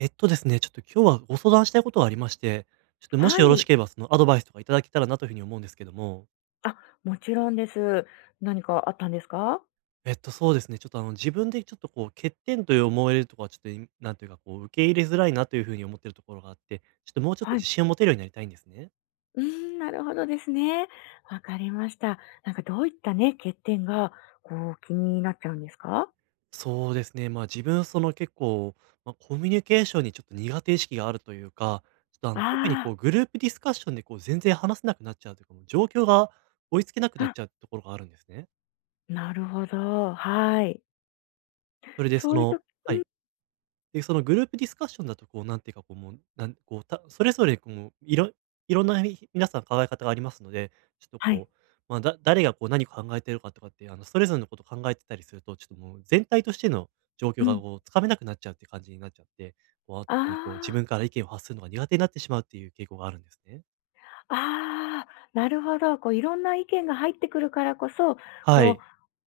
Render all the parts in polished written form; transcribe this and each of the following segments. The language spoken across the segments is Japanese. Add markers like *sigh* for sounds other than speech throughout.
えっとですね、ちょっと今日はご相談したいことがありまして、ちょっともはしよろしい。ければそのアドバイスとかいただけたらなというふうに思うんですけども、あ、もちろんです。何かあったんですか？そうですね、ちょっとあの自分でちょっとこう欠点という思えるとか、ちょっといなんていうかこう受け入れづらいなというふうに思ってるところがあって、ちょっともうちょっとは自い。信を持てるようになりたいんですね。うーん、なるほどですね。わかりました。なんかどういったね、欠点がこう気になっちゃうんですか？そうですね、まあ自分その結構、まあ、コミュニケーションにちょっと苦手意識があるというか、ちょっとあの特にあこうグループディスカッションでこう全然話せなくなっちゃうというか、もう状況が追いつけなくあ、なっあ、ちゃうところがあるんですね。なるほど、はい。それでそそういうとの、はい。で、そのグループディスカッションだと、こう、なんていうか、こう、もう、なんこう、たそれぞれ、こう、いろんな皆さん考え方がありますので、ちょっとはい。こう、まあ、誰がこう何を考えてるかとかって、あの、それぞれのこと考えてたりすると、ちょっともう全体としての状う況がん。こう、つかめなくなっちゃうって感じになっちゃって、こう、特にこう、自あ分から意見を発するのが苦手になってしまうっていう傾向があるんですね。あ、ああ、なるほど。こういろんな意見が入ってくるからこそ、はこう、い。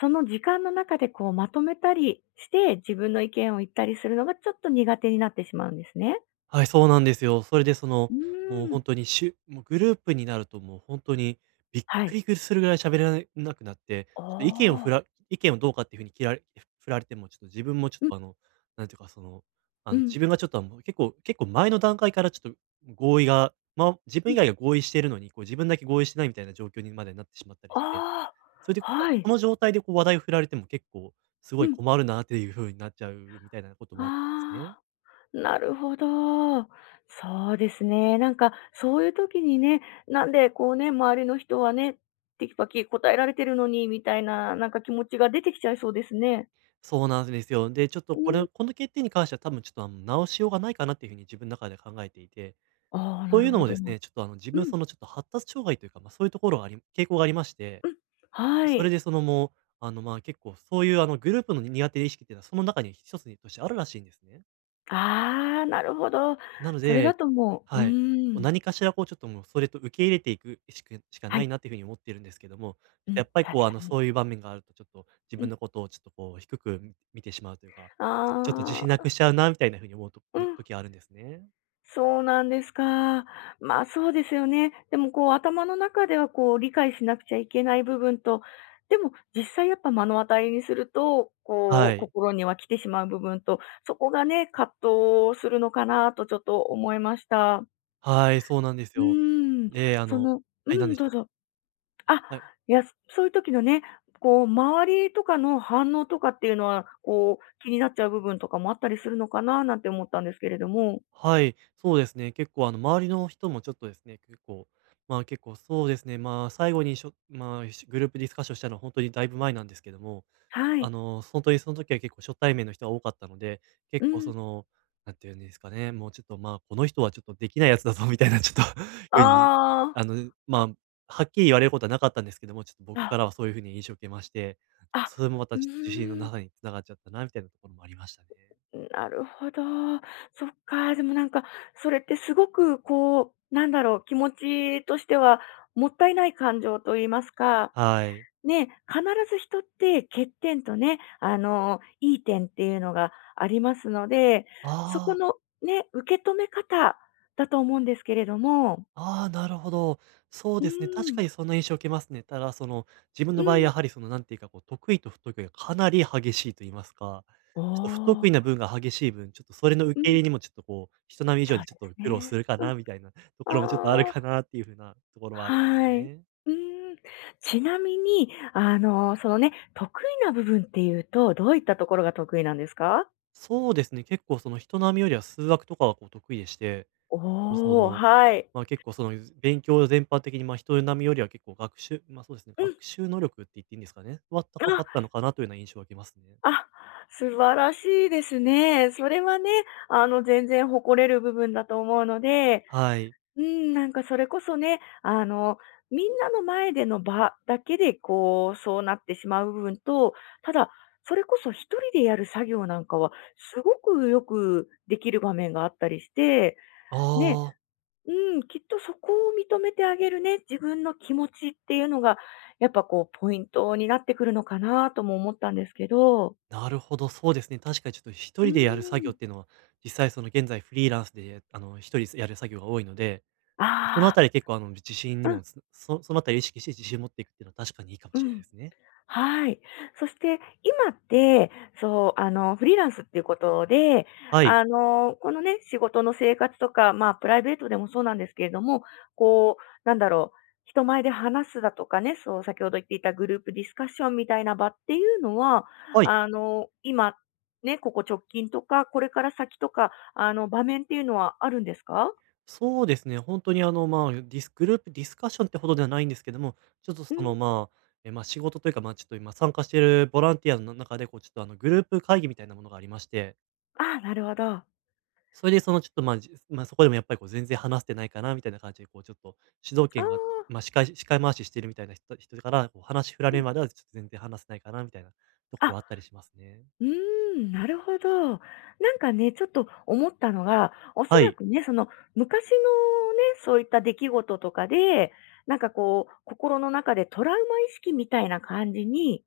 その時間の中でこうまとめたりして、自分の意見を言ったりするのがちょっと苦手になってしまうんですね。はい、そうなんですよ。それでその、うーもうん。本当にもうグループになるともう本当にびっはくい。りするぐらい喋られなくなって、あちょっと意見をふあ。ら意見をどうかっていうふうに切られ振られても、ちょっと自分もちょうっん、とあの、なんていうかその、あうの、ん、自分がちょっとあの、結構前の段階からちょっと合意が、まあ、自う分以ん。外が合意しているのに、こう自分だけ合意してないみたいな状況にまでなってしまったりあして、それで、あ、こはい。の状態でこう話題を振られても結構すうごいん。困るなっていうふうになっちゃうみたいなこともあったんですね。ああ、なるほど。そうですね。なんかそういう時にね、なんでこうね、周りの人はね、テキパキ答えられてるのにみたいな、なんか気持ちが出てきちゃいそうですね。そうなんですよ。で、ちょっとうこん。れこの欠点に関しては多分ちょっと、あの、直しようがないかなっていうふうに自分の中で考えていて、ああ、とないるうのほもどですな。ね、ちょっと、あの、自う分ん、その、ちょっと発達障害というか、まあ、そういうところが傾向がありまして、うん。はそれい。でその、もう、あの、まあ、結構そういう、あの、グループの苦手意識っていうのはその中に一つにとしてあるらしいんですね。ああ、なるほど。なのそれだで、ともう、うはい。ーもうん。何かしらこうちょっともうそれと受け入れていくしかはないい。なっていうふうに思っているんですけども、ちょうっとやん、っぱりこ確うかに。そういう場面があるとちょっと自う分ん。のことをちょっとこう低く見てしまうというか、ちょっと自あ信なあ。くしちゃうなみたいなふうに思うとうん、時あるんですね。そうなんですか。まあ、そうですよね。でもこう頭の中ではこう理解しなくちゃいけない部分と、でも実際やっぱ目の当たりにすると、こはうい。心には来てしまう部分と、そこがね、葛藤するのかなとちょっと思いました。はい、そうなんですうよ。ーん、ええ、あの、うはい、なんでん、しどうょう。ぞ。あ、はい。いや、そういう時のね、こう周りとかの反応とかっていうのは、こう気になっちゃう部分とかもあったりするのかななんて思ったんですけれども。はい、そうですね。結構周りの人もちょっとですね、結構、まあ結構そうですね、まあ最後にしょ、まあしグループディスカッションしたのは本当にだいぶ前なんですけども、はあい。の、本当にその時は結構初対面の人が多かったので、う結構そん。の、なんていうんですかね、もうちょっとまあこの人はちょっとできないやつだぞみたいなちょっと *laughs* ふうに、ああ、あの、まあ、はっきり言われることはなかったんですけども、ちょっと僕かあ、らはそういうふうに印象を受けまして、あ、それもまうたちょっと自信のーん、中につながっちゃったなみたいなところもありましたね。なるほど。そっか、でもなんか、それってすごくこう、なんだろう、気持ちとしてはもったいない感情と言いますか、はい。ね、必ず人って欠点とね、いい点っていうのがありますので、そこああ。のね、受け止め方だと思うんですけれども。ああ、なるほど。そううですね。確かん、にそんな印象を受けますね。ただ、その、自分うの場合、ん。やはりその、なんていうか、こう、得意と不得意がかなり激しいと言いますか、おちょっと不得意なー分が激しい分、ちょっとそれの受うけ入ん、れにもちょっとこう、人並み以上そうにちょでっすと苦労すね。るかうん、なみたいなところもちょっとあるあかあ。なっていう風なところはあるんですはい。うね。ーん。ちなみに、そのね、得意な部分っていうと、どういったところが得意なんですか？そうですね、結構その人並みよりは数学とかはこう得意でして、そおお、の、はい。まあ、結構その勉強全般的に、まあ、人並みよりは結構まあ、そうですね、うん。学習能力って言っていいんですかね、は高かあ、ったのかなというような印象を受けますね。あ、素晴らしいですね。それはね、全然誇れる部分だと思うので、はい。うん、なんかそれこそね、みんなの前での場だけで、こう、そうなってしまう部分と、ただ、それこそ一人でやる作業なんかは、すごくよくできる場面があったりして、あね、あ、うん、きっとそこを認めてあげるね、自分の気持ちっていうのが、やっぱこう、ポイントになってくるのかなとも思ったんですけど。なるほど、そうですね。確かにちょっと一うー人でやる作業ん。っていうのは、実際その現在フリーランスで一人でやる作業が多いので、そのああたり結構あの自信あ、にうん、もつそそのあたり意識して自信を持っていくっていうのは確かにいいかもうしれないでん。すね。はい。そして今って、そう、フリーランスっていうことで、はい。このね、仕事の生活とか、まあ、プライベートでもそうなんですけれども、こう、なんだろう、人前で話すだとかね、そう、先ほど言っていたグループディスカッションみたいな場っていうのは、はい。今、ね、ここ直近とか、これから先とか、場面っていうのはあるんですか？そうですね、本当にあの、まあ、ディスグループディスカッションってほどではないんですけども、ちょっとうその、ん。まあ、え、まあ、仕事というか、まあ、ちょっと今参加しているボランティアの中で、こう、ちょっとあの、グループ会議みたいなものがありまして、ああ、なるほど。あそれでそのちょっと、まあ、まあ、そこでもやっぱりこう全然話せてないかなみたいな感じで、こうちょっと主導あ、権が、ま、あ司会司回ししているみたいな人から、こう話振らうれん。るまではちょっと全然話せないかなみたいなとあ、ころあったりしますね。うーん、なるほど。なんかね、ちょっと思ったのが、おそはらい。くね、その昔のね、そういった出来事とかで、なんかこう、心の中でトラウマ意識みたいな感じに、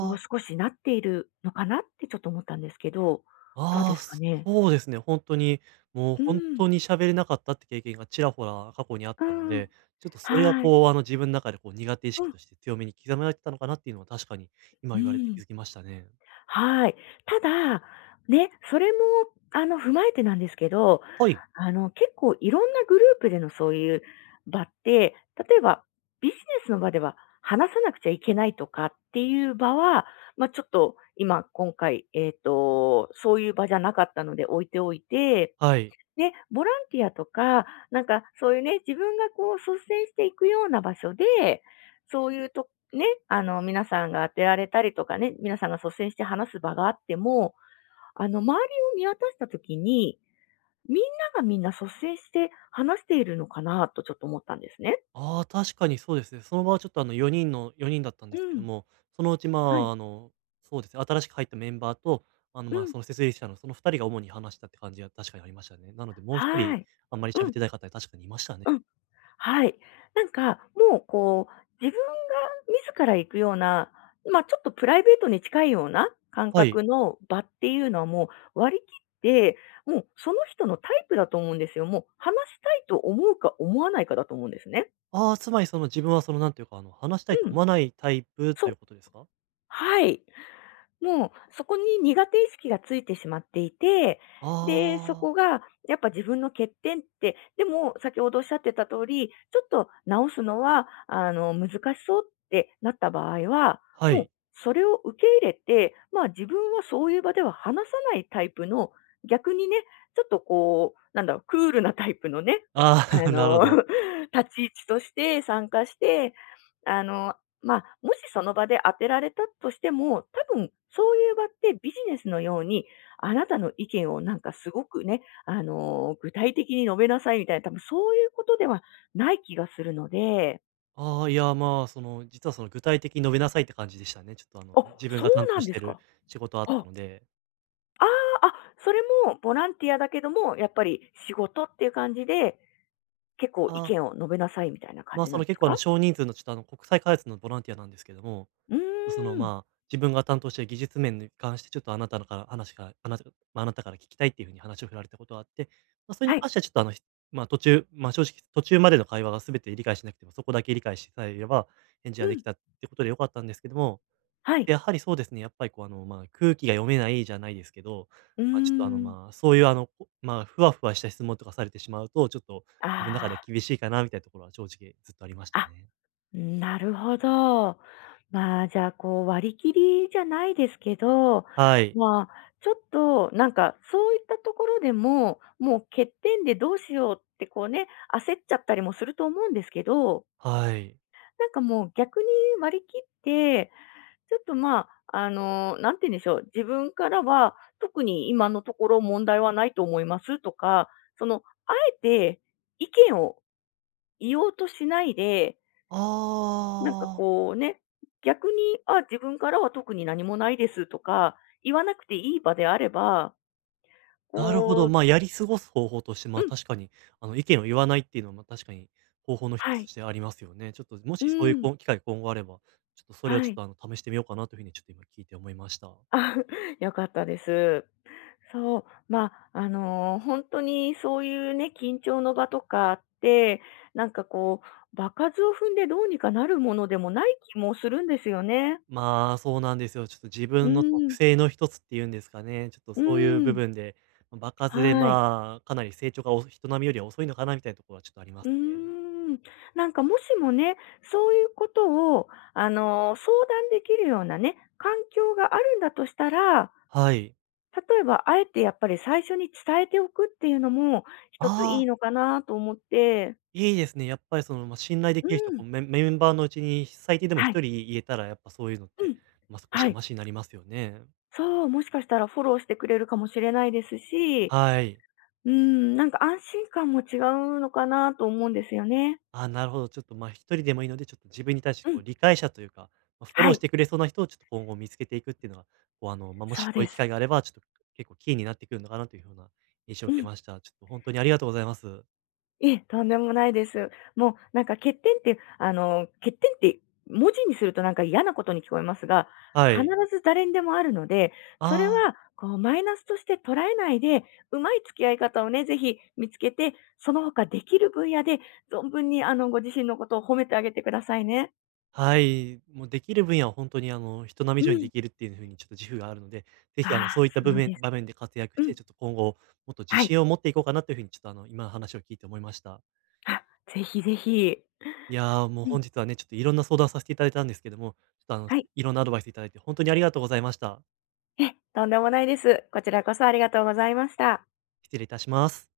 こうあ。少しなっているのかなってちょっと思ったんですけど、どうあであ、すかね？そうですね。本当に、もうう本ん、当に喋れなかったって経験がちらほら過去にあっうたのん、で、ちょっとそれがはい。こう、あの、自分の中でこう苦手意う識ん、として強めに刻められてたのかなっていうのは確かにう今言われて気ん。づきましたね。はい。ただ、ね、それも、踏まえてなんですけど、はい。結構いろんなグループでのそういう場って、例えばビジネスの場では話さなくちゃいけないとかっていう場は、ま、ちょっと今回、そういう場じゃなかったので置いておいてはい。ね、ボランティアとか、なんかそういうね、自分がこう率先していくような場所で、そういうとね、あの皆さんが当てられたりとかね、皆さんが率先して話す場があっても、あの周りを見渡した時に、みんながみんな率先して話しているのかなとちょっと思ったんですね。ああ、確かにそうですね。その場はちょっとあの4人だったんうですけどん。も、そのうち、まはい。あ、あの、そうですね、新しく入ったメンバーと、あの、うまあ、ん。その設立者のその2人が主に話したって感じが確かにありましたね。なのでもう1は人、い。あんまりう喋っん。てない方確かにいましたね。うん。はい。なんか、もうこう、自分が自ら行くような、まあ、ちょっとプライベートに近いような感はい。覚の場っていうのはもう割り切って、もうその人のタイプだと思うんですよ。もう話したいと思うか思わないかだと思うんですね。ああ、つまりその自分はそのなんていうか、あの、話したいとうん。思わないタイプそという。うことですか？はい。もうそこに苦手意識がついてしまっていて、で、そああ、こがやっぱ自分の欠点って、でも先ほどおっしゃってた通り、ちょっと直すのは、難しそうってなった場合は、はもうい。それを受け入れて、まあ自分はそういう場では話さないタイプの、逆にね、ちょっとこう、なんだろう、クールなタイプのね、あああ、*laughs* なるの、ほど。*laughs* 立ち位置として参加して、あの、まあ、もしその場で当てられたとしても、多分そういう場ってビジネスのように、あなたの意見をなんかすごくね、具体的に述べなさいみたいな、多分そういうことではない気がするので。ああ、いや、まあ、その、実はその具体的に述べなさいって感じでしたね。ちょっとあの、あ、自分そがう担な当んしでてするか。仕事あっあ、たあので。あ、あ、それもボランティアだけども、やっぱり仕事っていう感じで、結構意ああ、見を述べなさいみたいな感まあ、じそなんのです結構あのか？少人数のちょっとあの、国際開発のボランティアなんですけども、うーその、ん。まあ、自分が担当している技術面に関して、ちょっとあなたのから話があなたまあ、あなたから聞きたいっていう風に話を振られたことがあって、まあ、それにはい。関してはちょっと、あの、ま、途中、ま、正直途中までの会話が全て理解しなくても、そこだけ理解してさえいれば、返事うができん。たってことで良かったんですけども、はい。やはりそうですね、やっぱりこう、あの、まあ、空気が読めないじゃないですけど、うーま、ちょっと、あの、ん。まあ、そういう、あの、まあ、ふわふわした質問とかされてしまうと、ちょっとあ自分の中であ。厳しいかなみたいなところは正直ずっとありましたあ、ね。なるほど。まあ、じゃあ、こう、割り切りじゃないですけど、はい。まあ、ちょっと、なんか、そういったところでも、もう欠点でどうしようって、こうね、焦っちゃったりもすると思うんですけど、はい。なんかもう逆に割り切って、ちょっとまあ、なんて言うんでしょう、自分からは、特に今のところ問題はないと思いますとか、あえて意見を言おうとしないで、あなんかあ。こうね、逆に、あ、自分からは特に何もないですとか、言わなくていい場であれば、なるほど、こうまあ、やり過ごす方法として、まうあ、ん、確かに、あの、意見を言わないっていうのは、まあ、確かに方法の一はつとい、してありますよね。ちょっと、もうしそういう、ん、こう、機会今後あれば、ちょっとそれをはちょっい。と、あの、試してみようかなというふうにちょっと今聞いて思いました。あ、*laughs* 良かったです。そう、まあ、ほんにそういうね、緊張の場とかあって、なんかこう、場数を踏んでどうにかなるものでもない気もするんですよね。まあ、そうなんですよ。ちょっと自う分の特ん、性の一つっていうんですかね、ちょっとうそういう部ん、分で、ま、場数で、はい。まあ、かなり成長がお人並みよりは遅いのかなみたいなところはちょっとありまうーすね。ん。なんかもしもね、そういうことを、相談できるようなね、環境があるんだとしたら、はい。例えばあえてやっぱり最初に伝えておくっていうのも一つあいいあ。のかなと思って。いいですね。やっぱりその、ま、信頼でうきる人、こん。う、メンバーのうちに最低でもはい。一人言えたら、やっぱそういうのっうて、ん。ま、少しははい。マシになりますよね。そう、もしかしたらフォローしてくれるかもしれないですし、はい。うん、なんか安心感も違うのかなと思うんですよね。あ、なるほど。ちょっと、ま、一人でもいいので、ちょっと自分に対して、うこん。う、理解者というか、ま、フォはローしい。てくれそうな人をちょっと今後見つけていくっていうのが、こう、あの、ま、もそしうそういでう機す。会があれば、ちょっと結構キーになってくるのかなという風な印象をう受けん。ました。ちょっとほんとにありがとうございます。いえ、とんでもないです。もうなんか欠点って文字にするとなんか嫌なことに聞こえますが、は必い。ず誰にでもあるので、それあはあ。こうマイナスとして捉えないで、うまい付き合い方をね、ぜひ見つけて、その他できる分野で存分にご自身のことを褒めてあげてくださいね。はい、もうできる分野は本当にあの、人並み以う上にん。できるっていう風にちょっと自負があるので、ぜあひあの、あ、そういったす部ごい分です。場面で活躍しうん。て、ちょっと今後もっと自はい。信を持っていこうかなという風にちょっとあの、今の話を聞いて思いました。あ、ぜひぜひ。いや、もううん。本日はね、ちょっといろんな相談させていただいたんですけども、ちょっとあの、はい。いろんなアドバイスいただいて本当にありがとうございました。ええ、とんでもないです。こちらこそありがとうございました。失礼いたします。